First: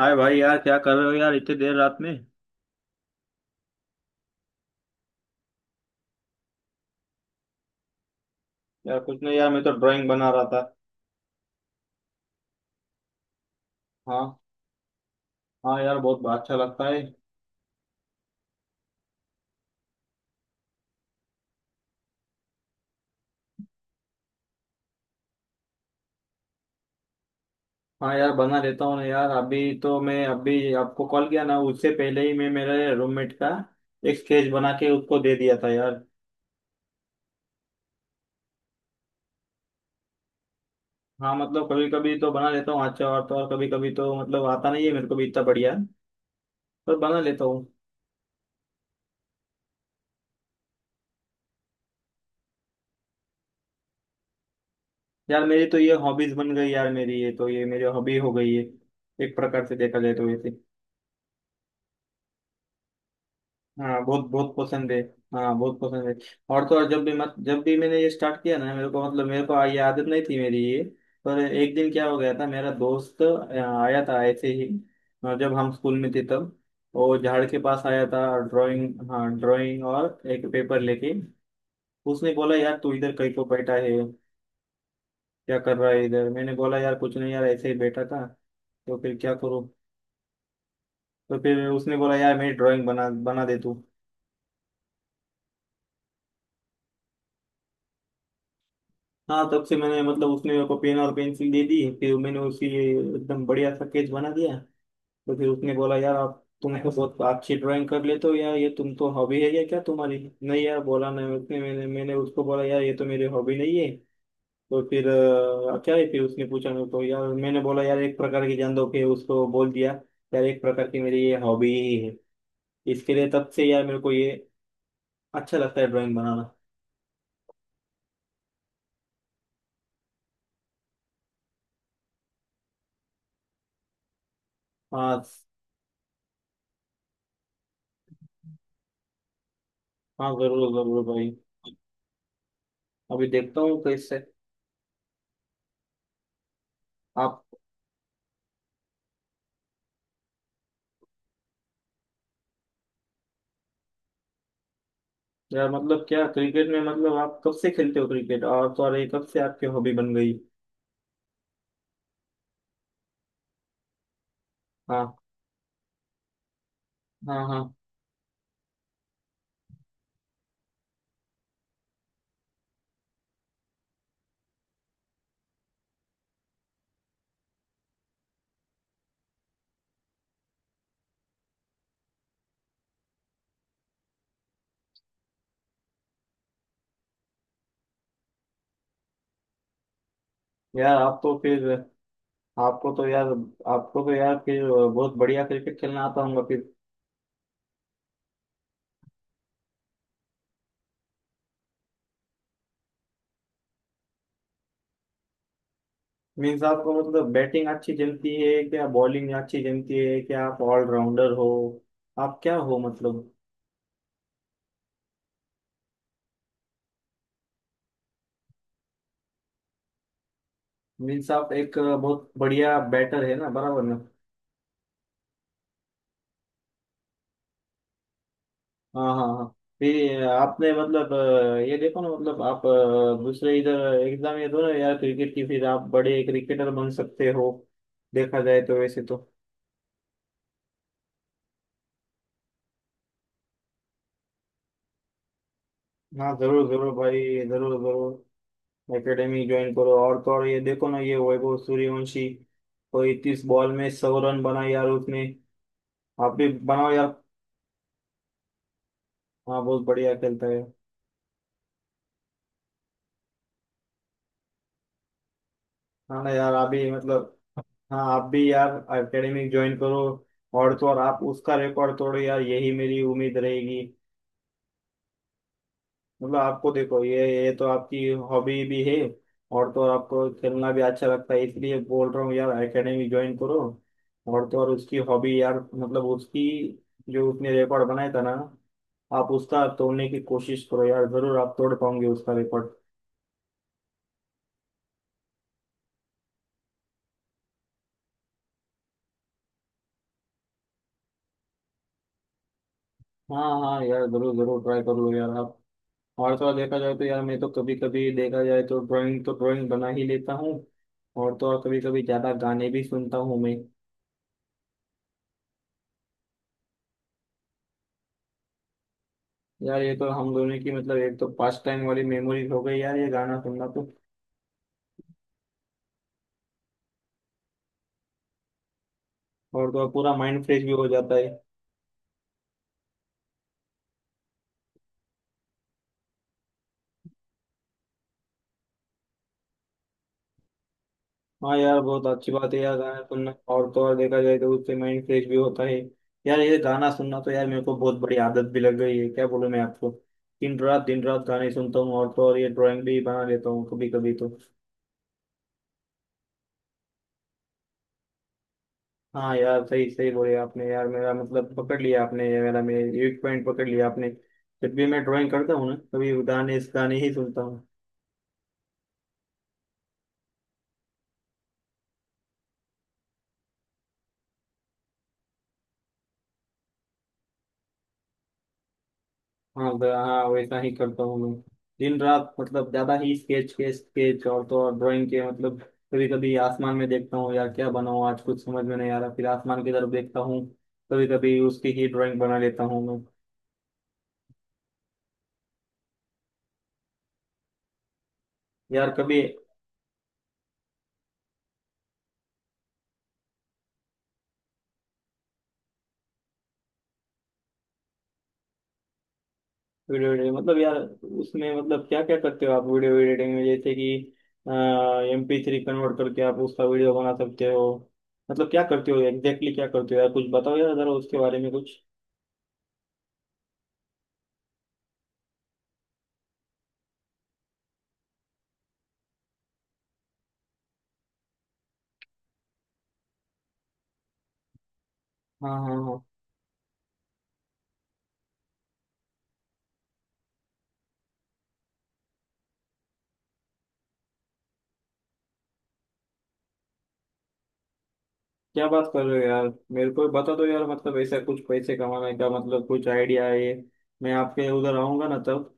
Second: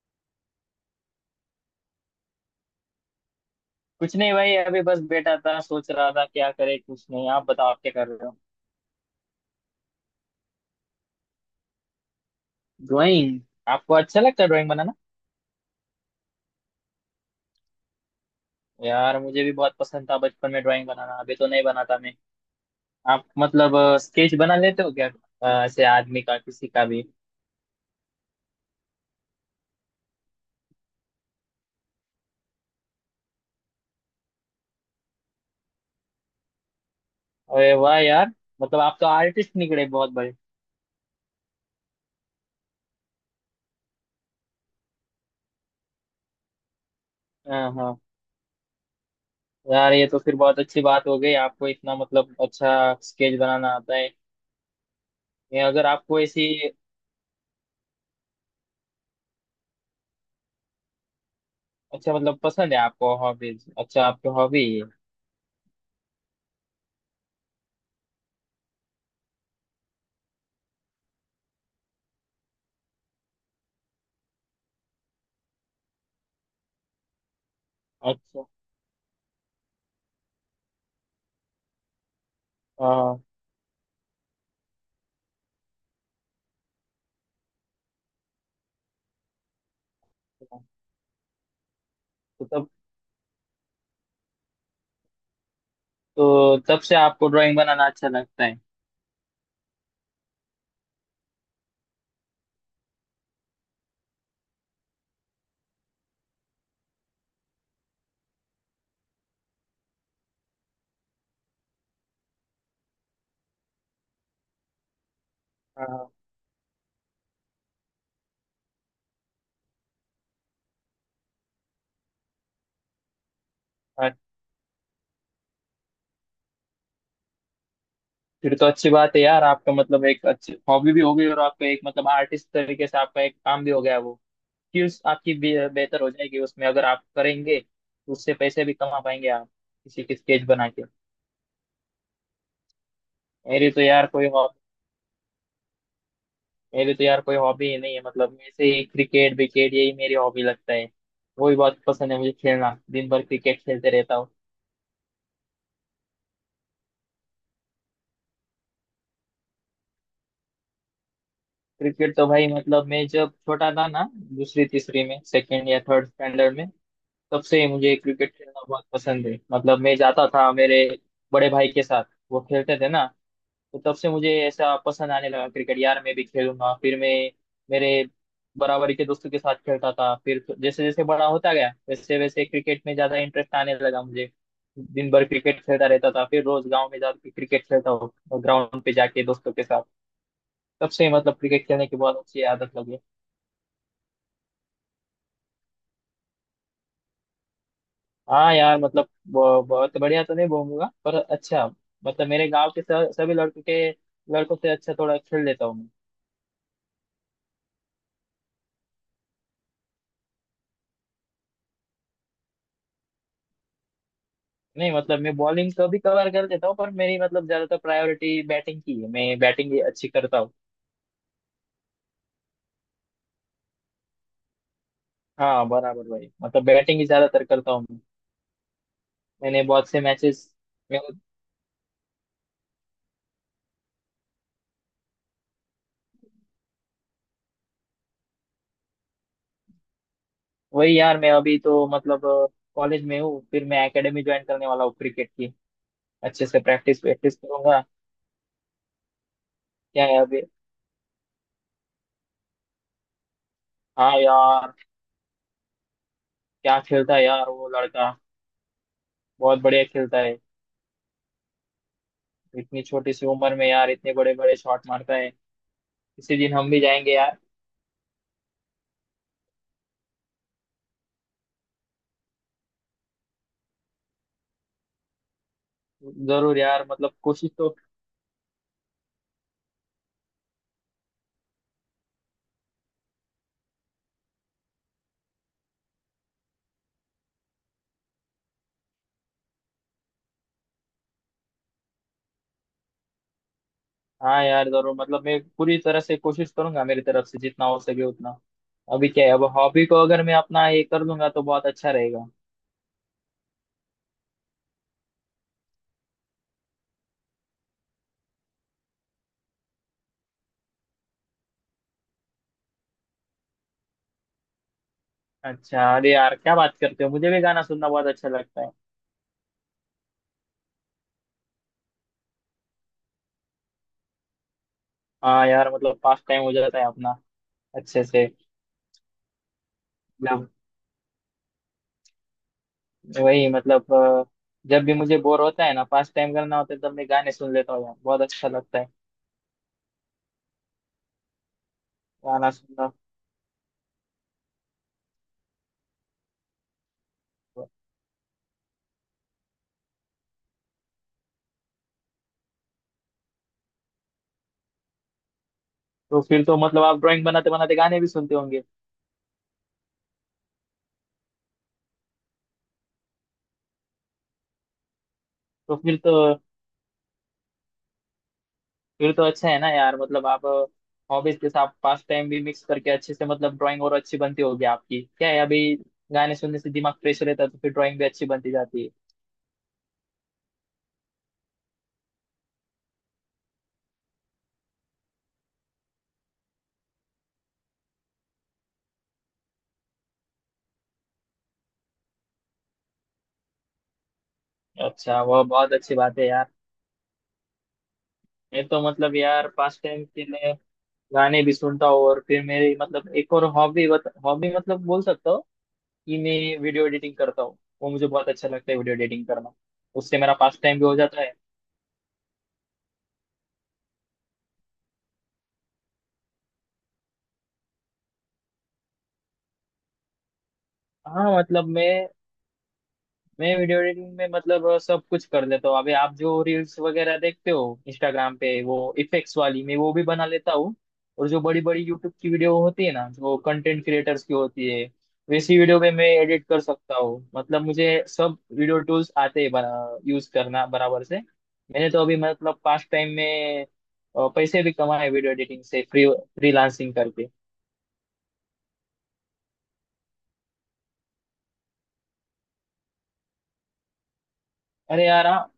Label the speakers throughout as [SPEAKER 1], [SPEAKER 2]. [SPEAKER 1] हाय भाई, यार क्या कर रहे हो यार इतनी देर रात में।
[SPEAKER 2] कुछ नहीं भाई, अभी बस बैठा था, सोच रहा था क्या करे। कुछ नहीं, आप बताओ, आप क्या कर रहे हो।
[SPEAKER 1] यार कुछ नहीं यार, मैं तो ड्राइंग बना रहा था।
[SPEAKER 2] ड्राइंग? आपको अच्छा
[SPEAKER 1] हाँ।
[SPEAKER 2] लगता है ड्राइंग बनाना?
[SPEAKER 1] हाँ यार, बहुत अच्छा लगता है।
[SPEAKER 2] यार मुझे भी बहुत पसंद था बचपन में ड्राइंग बनाना, अभी तो नहीं बनाता मैं। आप मतलब स्केच बना लेते हो क्या? ऐसे आदमी का, किसी का भी।
[SPEAKER 1] हाँ यार, बना लेता हूँ ना यार। अभी तो मैं, अभी आपको कॉल किया ना, उससे पहले ही मैं मेरे रूममेट का एक स्केच बना के उसको दे दिया था यार।
[SPEAKER 2] अरे वाह यार! मतलब आप तो आर्टिस्ट निकले बहुत बड़े।
[SPEAKER 1] हाँ मतलब कभी कभी तो बना लेता हूँ अच्छा। और तो और कभी कभी तो मतलब आता नहीं है मेरे को भी इतना बढ़िया, पर बना लेता हूँ।
[SPEAKER 2] हाँ हाँ। यार ये तो फिर बहुत अच्छी बात हो गई, आपको इतना मतलब अच्छा स्केच बनाना आता है।
[SPEAKER 1] यार
[SPEAKER 2] ये
[SPEAKER 1] मेरी तो
[SPEAKER 2] अगर
[SPEAKER 1] ये
[SPEAKER 2] आपको
[SPEAKER 1] हॉबीज
[SPEAKER 2] ऐसी।
[SPEAKER 1] बन गई, यार मेरी ये तो ये मेरी हॉबी हो गई है एक प्रकार से देखा जाए तो वैसे।
[SPEAKER 2] अच्छा मतलब पसंद है आपको हॉबीज,
[SPEAKER 1] हाँ
[SPEAKER 2] अच्छा
[SPEAKER 1] बहुत
[SPEAKER 2] आपकी
[SPEAKER 1] बहुत
[SPEAKER 2] हॉबी है।
[SPEAKER 1] पसंद है। हाँ बहुत पसंद है। और तो और जब भी मत जब भी मैंने ये स्टार्ट किया ना, मेरे को मतलब मेरे को ये आदत नहीं थी मेरी ये। पर एक दिन क्या हो गया था, मेरा दोस्त आया था ऐसे ही। जब हम स्कूल में थे तब वो झाड़ के पास आया था,
[SPEAKER 2] अच्छा।
[SPEAKER 1] ड्राइंग, हाँ ड्राइंग, और एक पेपर लेके उसने बोला यार तू इधर
[SPEAKER 2] हाँ
[SPEAKER 1] कहीं को बैठा है, क्या कर रहा है इधर। मैंने बोला यार कुछ नहीं यार, ऐसे ही बैठा था, तो फिर क्या करूँ। तो फिर उसने बोला यार
[SPEAKER 2] तो
[SPEAKER 1] मेरी
[SPEAKER 2] तब,
[SPEAKER 1] ड्राइंग बना बना दे तू।
[SPEAKER 2] तो तब से आपको ड्राइंग बनाना अच्छा लगता है।
[SPEAKER 1] हाँ, तब से मैंने, मतलब उसने मेरे को पेन और पेंसिल दे दी, फिर मैंने उसी एकदम बढ़िया सा स्केच बना दिया। तो फिर उसने बोला यार, आप तुम तो बहुत अच्छी ड्राइंग कर लेते हो यार, ये तुम तो हॉबी है या क्या तुम्हारी। नहीं यार, बोला नहीं उसने। मैंने मैंने उसको बोला यार, ये तो मेरी हॉबी नहीं है। तो फिर क्या है,
[SPEAKER 2] हाँ।
[SPEAKER 1] फिर उसने पूछा मेरे को। यार मैंने बोला यार, एक प्रकार की जान दो कि उसको बोल दिया, यार एक प्रकार की मेरी ये हॉबी ही है इसके लिए। तब से यार मेरे को
[SPEAKER 2] हाँ।
[SPEAKER 1] ये अच्छा लगता है ड्राइंग बनाना।
[SPEAKER 2] फिर तो अच्छी बात है यार, आपका मतलब एक अच्छी हॉबी भी हो गई और आपका एक मतलब आर्टिस्ट तरीके से आपका एक काम भी हो गया वो। स्किल्स
[SPEAKER 1] हाँ।
[SPEAKER 2] आपकी बेहतर हो जाएगी, उसमें अगर आप करेंगे तो उससे पैसे भी कमा पाएंगे आप, किसी की
[SPEAKER 1] हाँ
[SPEAKER 2] स्केच बना
[SPEAKER 1] जरूर
[SPEAKER 2] के।
[SPEAKER 1] जरूर भाई। अभी देखता
[SPEAKER 2] मेरी
[SPEAKER 1] हूँ
[SPEAKER 2] तो यार
[SPEAKER 1] कैसे।
[SPEAKER 2] कोई हॉबी, मेरी तो यार कोई
[SPEAKER 1] आप,
[SPEAKER 2] हॉबी ही नहीं है। मतलब मैं से ही क्रिकेट विकेट, यही मेरी हॉबी लगता है। वो भी बहुत पसंद है मुझे खेलना, दिन भर क्रिकेट खेलते रहता हूँ।
[SPEAKER 1] या मतलब क्या, क्रिकेट में मतलब आप कब से खेलते हो क्रिकेट, और तो और ये कब से आपकी हॉबी बन गई।
[SPEAKER 2] क्रिकेट तो भाई मतलब मैं जब छोटा था ना, दूसरी तीसरी
[SPEAKER 1] हाँ
[SPEAKER 2] में, सेकेंड या थर्ड स्टैंडर्ड में, तब
[SPEAKER 1] हाँ हाँ।
[SPEAKER 2] से ही मुझे क्रिकेट खेलना बहुत पसंद है। मतलब मैं जाता था मेरे बड़े भाई के साथ, वो खेलते थे ना। तो तब से मुझे ऐसा पसंद आने लगा क्रिकेट, यार मैं भी खेलूंगा। फिर मैं मेरे बराबरी के दोस्तों के साथ खेलता था, फिर तो जैसे जैसे बड़ा होता गया वैसे वैसे क्रिकेट में ज्यादा इंटरेस्ट आने लगा मुझे। दिन भर क्रिकेट खेलता रहता था, फिर रोज गांव में जाकर क्रिकेट खेलता हूँ ग्राउंड पे जाके दोस्तों के साथ। तब
[SPEAKER 1] यार
[SPEAKER 2] से
[SPEAKER 1] आप
[SPEAKER 2] मतलब
[SPEAKER 1] तो
[SPEAKER 2] क्रिकेट
[SPEAKER 1] फिर
[SPEAKER 2] खेलने की बहुत अच्छी आदत
[SPEAKER 1] आपको
[SPEAKER 2] लगी है।
[SPEAKER 1] तो यार, आपको तो यार फिर बहुत बढ़िया क्रिकेट खेलना आता होगा फिर।
[SPEAKER 2] हाँ यार मतलब वो बहुत बढ़िया तो नहीं घूमूंगा, पर अच्छा, मतलब मेरे गांव के सभी लड़कों के, लड़कों से अच्छा थोड़ा खेल लेता हूँ मैं।
[SPEAKER 1] मीन्स आपको मतलब बैटिंग अच्छी जमती है क्या, बॉलिंग अच्छी जमती है क्या, आप ऑलराउंडर हो, आप क्या हो मतलब।
[SPEAKER 2] नहीं मतलब मैं बॉलिंग तो भी कवर कर लेता हूँ, पर मेरी मतलब ज्यादातर प्रायोरिटी बैटिंग की है, मैं बैटिंग ही अच्छी करता हूँ।
[SPEAKER 1] मीन्स आप एक बहुत बढ़िया बैटर है ना, बराबर ना।
[SPEAKER 2] हाँ बराबर भाई, मतलब बैटिंग ही ज्यादातर करता हूँ मैं।
[SPEAKER 1] हाँ हाँ हाँ।
[SPEAKER 2] मैंने बहुत से
[SPEAKER 1] फिर
[SPEAKER 2] मैचेस।
[SPEAKER 1] आपने
[SPEAKER 2] मैं
[SPEAKER 1] मतलब ये देखो ना, मतलब आप दूसरे इधर एग्जाम ये दो ना यार, क्रिकेट की, फिर आप बड़े क्रिकेटर बन सकते हो, देखा जाए तो वैसे तो।
[SPEAKER 2] वही यार, मैं अभी तो मतलब कॉलेज में हूँ, फिर मैं एकेडमी ज्वाइन करने वाला हूँ क्रिकेट की।
[SPEAKER 1] हाँ
[SPEAKER 2] अच्छे से
[SPEAKER 1] जरूर जरूर
[SPEAKER 2] प्रैक्टिस
[SPEAKER 1] भाई।
[SPEAKER 2] प्रैक्टिस
[SPEAKER 1] जरूर
[SPEAKER 2] करूंगा।
[SPEAKER 1] जरूर एकेडमी ज्वाइन करो।
[SPEAKER 2] क्या है
[SPEAKER 1] और तो
[SPEAKER 2] अभी?
[SPEAKER 1] और ये देखो ना, ये वैभव सूर्यवंशी कोई 21 बॉल में
[SPEAKER 2] हाँ
[SPEAKER 1] 100 रन बनाए
[SPEAKER 2] यार।
[SPEAKER 1] यार उसने। आप भी
[SPEAKER 2] क्या
[SPEAKER 1] बनाओ यार।
[SPEAKER 2] खेलता है यार वो लड़का, बहुत
[SPEAKER 1] हाँ बहुत
[SPEAKER 2] बढ़िया
[SPEAKER 1] बढ़िया
[SPEAKER 2] खेलता है।
[SPEAKER 1] खेलता है।
[SPEAKER 2] इतनी छोटी सी उम्र में यार इतने बड़े बड़े शॉट मारता है।
[SPEAKER 1] हाँ ना
[SPEAKER 2] किसी
[SPEAKER 1] यार
[SPEAKER 2] दिन
[SPEAKER 1] आप
[SPEAKER 2] हम भी
[SPEAKER 1] भी
[SPEAKER 2] जाएंगे
[SPEAKER 1] मतलब।
[SPEAKER 2] यार।
[SPEAKER 1] हाँ आप भी यार एकेडमी ज्वाइन करो। और तो और आप उसका रिकॉर्ड तोड़ो यार, यही मेरी उम्मीद रहेगी। मतलब
[SPEAKER 2] जरूर
[SPEAKER 1] आपको
[SPEAKER 2] यार,
[SPEAKER 1] देखो,
[SPEAKER 2] मतलब कोशिश
[SPEAKER 1] ये तो
[SPEAKER 2] तो।
[SPEAKER 1] आपकी हॉबी भी है, और तो आपको खेलना भी अच्छा लगता है, इसलिए बोल रहा हूँ यार, एकेडमी ज्वाइन करो। और तो और उसकी हॉबी यार, मतलब उसकी जो उसने रिकॉर्ड बनाया था ना, आप उसका तोड़ने की कोशिश करो यार, जरूर आप तोड़ पाओगे उसका रिकॉर्ड।
[SPEAKER 2] हाँ यार जरूर, मतलब मैं पूरी तरह से कोशिश करूंगा मेरी तरफ से जितना हो सके उतना। अभी क्या है, अब हॉबी को अगर मैं अपना ये कर लूंगा तो बहुत अच्छा रहेगा।
[SPEAKER 1] हाँ हाँ यार जरूर जरूर ट्राई कर लो यार आप। और तो और देखा जाए तो यार, मैं तो कभी कभी देखा जाए तो ड्राइंग बना ही लेता हूँ। और तो और कभी कभी ज्यादा गाने भी सुनता हूँ मैं।
[SPEAKER 2] अच्छा अरे यार क्या बात करते हो, मुझे भी गाना सुनना बहुत अच्छा लगता है।
[SPEAKER 1] यार ये तो हम दोनों की मतलब एक तो पास्ट टाइम वाली मेमोरीज हो गई यार, ये गाना सुनना तो।
[SPEAKER 2] हाँ यार, मतलब पास टाइम हो जाता है अपना अच्छे से।
[SPEAKER 1] और तो और पूरा माइंड
[SPEAKER 2] मतलब
[SPEAKER 1] फ्रेश भी हो जाता है।
[SPEAKER 2] वही मतलब जब भी मुझे बोर होता है ना, पास टाइम करना होता है, तब मैं गाने सुन लेता हूँ यार, बहुत अच्छा लगता है
[SPEAKER 1] हाँ यार बहुत अच्छी
[SPEAKER 2] गाना
[SPEAKER 1] बात है यार
[SPEAKER 2] सुनना।
[SPEAKER 1] गाना सुनना, और तो और देखा जाए तो उससे माइंड फ्रेश भी होता है। यार ये गाना सुनना तो यार मेरे को बहुत बड़ी आदत भी लग गई है, क्या बोलूं मैं आपको। दिन रात गाने सुनता हूँ, और तो और ये ड्राइंग भी बना लेता हूँ कभी कभी तो।
[SPEAKER 2] तो फिर तो मतलब आप ड्राइंग बनाते बनाते गाने भी सुनते होंगे।
[SPEAKER 1] हाँ यार सही सही बोले आपने यार, मेरा मतलब पकड़ लिया आपने, ये मेरा मेरे एक पॉइंट पकड़ लिया आपने। जब भी मैं ड्राइंग करता हूँ ना,
[SPEAKER 2] तो फिर
[SPEAKER 1] कभी
[SPEAKER 2] तो,
[SPEAKER 1] गाने, इस गाने ही सुनता हूँ।
[SPEAKER 2] फिर तो अच्छा है ना यार, मतलब आप हॉबीज के साथ पास टाइम भी मिक्स करके अच्छे से, मतलब ड्राइंग और अच्छी बनती होगी आपकी। क्या है अभी, गाने सुनने से दिमाग फ्रेश रहता है तो फिर ड्राइंग भी अच्छी बनती जाती
[SPEAKER 1] हाँ हाँ वैसा ही करता हूँ मैं। दिन रात मतलब ज्यादा ही स्केच के स्केच, और तो और ड्राइंग के मतलब कभी कभी आसमान में देखता हूँ यार, क्या बनाऊँ आज कुछ समझ में नहीं आ रहा, फिर आसमान की तरफ देखता हूँ, कभी कभी उसकी ही ड्राइंग बना लेता हूँ मैं।
[SPEAKER 2] है। अच्छा वह बहुत अच्छी बात है यार। मैं तो
[SPEAKER 1] यार
[SPEAKER 2] मतलब
[SPEAKER 1] कभी
[SPEAKER 2] यार पास टाइम के लिए गाने भी सुनता हूँ, और फिर मेरी मतलब एक और हॉबी हॉबी मतलब बोल सकता हूँ कि मैं वीडियो एडिटिंग करता हूँ, वो मुझे बहुत अच्छा लगता है वीडियो एडिटिंग करना।
[SPEAKER 1] वीडियो
[SPEAKER 2] उससे
[SPEAKER 1] एडिटिंग
[SPEAKER 2] मेरा
[SPEAKER 1] मतलब
[SPEAKER 2] पास
[SPEAKER 1] यार,
[SPEAKER 2] टाइम भी हो जाता है।
[SPEAKER 1] उसमें मतलब क्या क्या करते हो आप वीडियो एडिटिंग में, जैसे कि MP3 कन्वर्ट करके आप उसका वीडियो बना सकते हो, मतलब क्या करते हो एग्जैक्टली क्या करते हो यार, कुछ बताओ यार जरा उसके
[SPEAKER 2] हाँ
[SPEAKER 1] बारे में
[SPEAKER 2] मतलब
[SPEAKER 1] कुछ।
[SPEAKER 2] मैं वीडियो एडिटिंग में मतलब सब कुछ कर लेता हूँ। अभी आप जो रील्स वगैरह देखते हो इंस्टाग्राम पे, वो इफेक्ट्स वाली मैं वो भी बना लेता हूँ। और जो बड़ी बड़ी यूट्यूब की वीडियो होती है ना, जो कंटेंट क्रिएटर्स की होती है,
[SPEAKER 1] हाँ
[SPEAKER 2] वैसी
[SPEAKER 1] हाँ
[SPEAKER 2] वीडियो पे
[SPEAKER 1] हाँ।
[SPEAKER 2] मैं एडिट कर सकता हूँ। मतलब मुझे सब वीडियो टूल्स आते हैं, यूज करना बराबर से। मैंने तो अभी मतलब पास्ट टाइम में पैसे भी कमाए वीडियो एडिटिंग से, फ्रीलांसिंग करके।
[SPEAKER 1] क्या बात कर रहे हो यार। मेरे को बता दो यार, मतलब ऐसा कुछ पैसे कमाने का मतलब कुछ आइडिया है ये, मैं आपके उधर
[SPEAKER 2] अरे
[SPEAKER 1] आऊंगा ना
[SPEAKER 2] यार
[SPEAKER 1] तब,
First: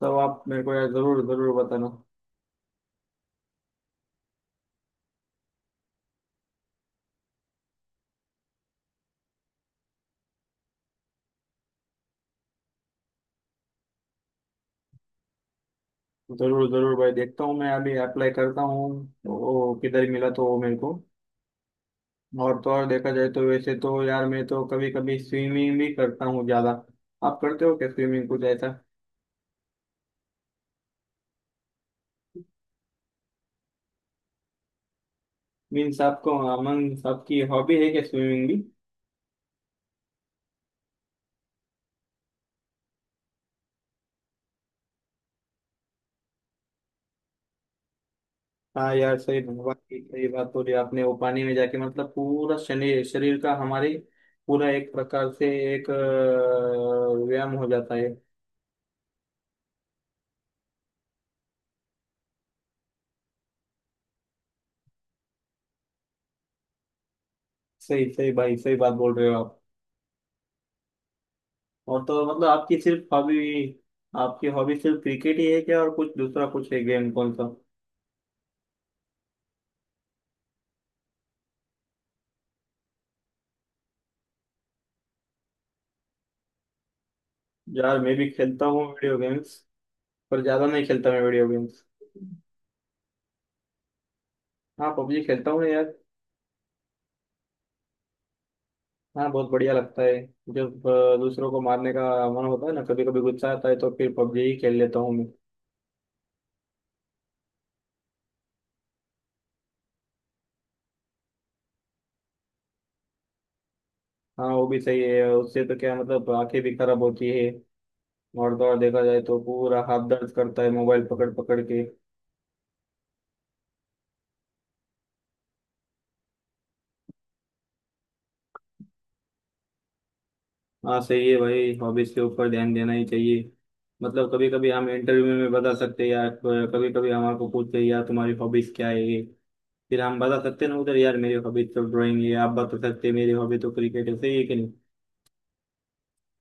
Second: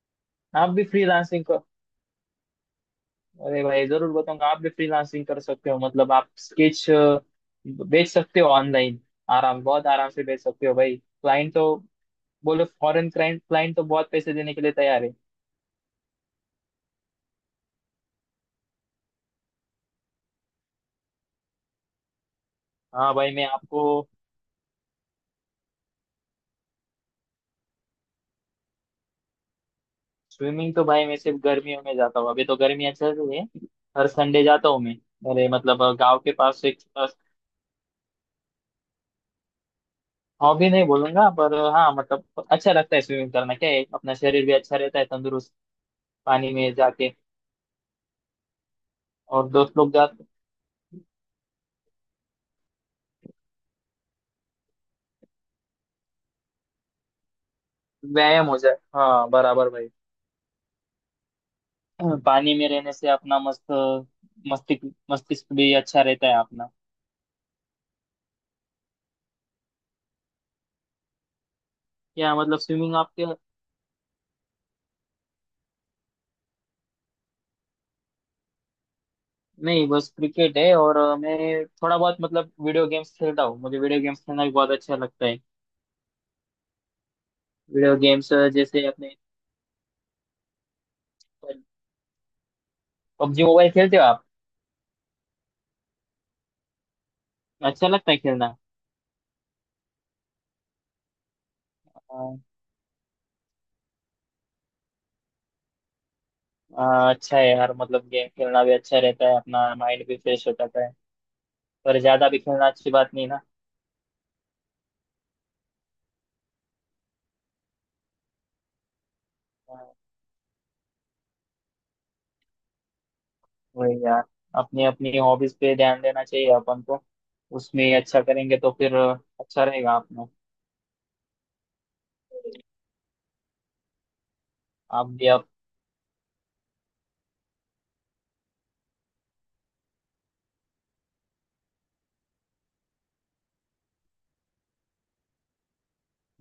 [SPEAKER 1] तब आप मेरे
[SPEAKER 2] आप
[SPEAKER 1] को
[SPEAKER 2] भी
[SPEAKER 1] यार जरूर
[SPEAKER 2] फ्रीलांसिंग,
[SPEAKER 1] जरूर बताना।
[SPEAKER 2] अरे भाई जरूर बताऊंगा, आप भी फ्रीलांसिंग कर सकते हो। मतलब आप स्केच बेच सकते हो ऑनलाइन, आराम, बहुत आराम से बेच सकते हो भाई। क्लाइंट तो, बोलो फॉरेन क्लाइंट, क्लाइंट तो बहुत पैसे देने के लिए तैयार है।
[SPEAKER 1] जरूर जरूर भाई देखता हूँ मैं, अभी अप्लाई करता हूँ, वो किधर मिला तो वो मेरे को। और तो और देखा
[SPEAKER 2] हाँ
[SPEAKER 1] जाए
[SPEAKER 2] भाई,
[SPEAKER 1] तो
[SPEAKER 2] मैं
[SPEAKER 1] वैसे
[SPEAKER 2] आपको।
[SPEAKER 1] तो यार, मैं तो कभी कभी स्विमिंग भी करता हूँ ज्यादा। आप करते हो क्या स्विमिंग कुछ ऐसा।
[SPEAKER 2] स्विमिंग तो भाई मैं सिर्फ गर्मियों में जाता हूँ, अभी तो गर्मियाँ चल रही है। हर संडे जाता हूँ मैं, मेरे मतलब
[SPEAKER 1] मीन्स
[SPEAKER 2] गांव के
[SPEAKER 1] आपको,
[SPEAKER 2] पास एक।
[SPEAKER 1] मीन्स आपकी हॉबी है क्या स्विमिंग।
[SPEAKER 2] हॉबी नहीं बोलूंगा, पर हाँ मतलब अच्छा लगता है स्विमिंग करना। क्या है, अपना शरीर भी अच्छा रहता है तंदुरुस्त, पानी में जाके,
[SPEAKER 1] हाँ यार सही,
[SPEAKER 2] और
[SPEAKER 1] भगवान
[SPEAKER 2] दोस्त लोग
[SPEAKER 1] की
[SPEAKER 2] जाते।
[SPEAKER 1] सही बात बोली आपने, वो पानी में जाके मतलब पूरा शरीर, शरीर का हमारे पूरा एक प्रकार से एक व्यायाम हो जाता है।
[SPEAKER 2] व्यायाम हो जाए, हाँ बराबर भाई। पानी में रहने से अपना मस्तिष्क, मस्तिष्क भी अच्छा रहता है अपना।
[SPEAKER 1] सही सही भाई सही बात बोल रहे हो आप। और तो
[SPEAKER 2] क्या
[SPEAKER 1] मतलब
[SPEAKER 2] मतलब,
[SPEAKER 1] आपकी
[SPEAKER 2] स्विमिंग
[SPEAKER 1] सिर्फ
[SPEAKER 2] आपके।
[SPEAKER 1] हॉबी, आपकी हॉबी सिर्फ क्रिकेट ही है क्या, और कुछ दूसरा कुछ है गेम कौन सा।
[SPEAKER 2] नहीं बस क्रिकेट है, और मैं थोड़ा बहुत मतलब वीडियो गेम्स खेलता हूँ, मुझे वीडियो गेम्स खेलना भी बहुत अच्छा लगता है वीडियो
[SPEAKER 1] यार मैं भी
[SPEAKER 2] गेम्स।
[SPEAKER 1] खेलता हूँ
[SPEAKER 2] जैसे अपने
[SPEAKER 1] वीडियो गेम्स, पर ज्यादा नहीं खेलता मैं वीडियो गेम्स।
[SPEAKER 2] पबजी मोबाइल खेलते हो आप?
[SPEAKER 1] हाँ पबजी खेलता हूँ यार।
[SPEAKER 2] अच्छा लगता है खेलना?
[SPEAKER 1] हाँ बहुत बढ़िया लगता है। जब दूसरों को मारने का
[SPEAKER 2] अ,
[SPEAKER 1] मन होता है ना, कभी कभी गुस्सा आता है, तो फिर पबजी ही खेल लेता हूँ मैं।
[SPEAKER 2] अच्छा है यार, मतलब गेम खेलना भी अच्छा रहता है, अपना माइंड भी फ्रेश हो जाता है, पर ज्यादा भी खेलना अच्छी बात नहीं
[SPEAKER 1] हाँ वो भी सही है, उससे तो क्या मतलब आंखें भी खराब होती है, और तो और देखा जाए तो
[SPEAKER 2] ना।
[SPEAKER 1] पूरा हाथ दर्द करता है मोबाइल पकड़ पकड़ के।
[SPEAKER 2] वही यार, अपनी अपनी हॉबीज पे ध्यान देना चाहिए अपन को, उसमें अच्छा करेंगे तो फिर अच्छा रहेगा अपना।
[SPEAKER 1] हाँ सही है भाई, हॉबीज के ऊपर ध्यान देना ही चाहिए। मतलब कभी कभी हम इंटरव्यू
[SPEAKER 2] आप।
[SPEAKER 1] में बता सकते हैं यार, कभी कभी हमारे को पूछते हैं यार तुम्हारी हॉबीज क्या है ये, फिर हम बता सकते हैं ना उधर यार, मेरी हॉबीज तो ड्राइंग है, आप बता सकते हैं मेरी हॉबी तो क्रिकेट है, सही है कि नहीं।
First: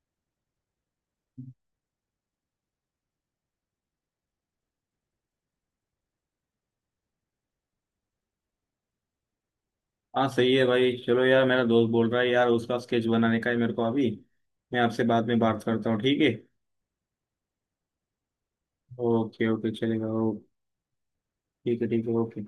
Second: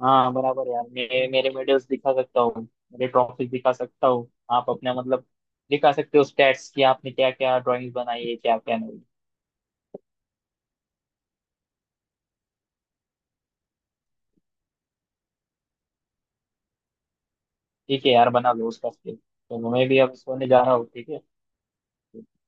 [SPEAKER 2] हाँ बराबर यार, मैं मेरे मेडल्स दिखा सकता हूँ, मेरे ट्रॉफी दिखा सकता हूँ। आप अपना मतलब दिखा सकते हो स्टैट्स कि आपने क्या क्या ड्राइंग्स बनाई है, क्या क्या नहीं।
[SPEAKER 1] हाँ सही है भाई चलो, यार मेरा दोस्त बोल रहा है यार उसका स्केच बनाने का है मेरे को अभी, मैं आपसे बाद में बात करता हूँ ठीक है।
[SPEAKER 2] ठीक है यार, बना लो उसका स्केच,
[SPEAKER 1] ओके
[SPEAKER 2] तो
[SPEAKER 1] ओके
[SPEAKER 2] मैं भी
[SPEAKER 1] चलेगा
[SPEAKER 2] अब सोने
[SPEAKER 1] ओके।
[SPEAKER 2] जा रहा हूँ। ठीक है।
[SPEAKER 1] You could even open.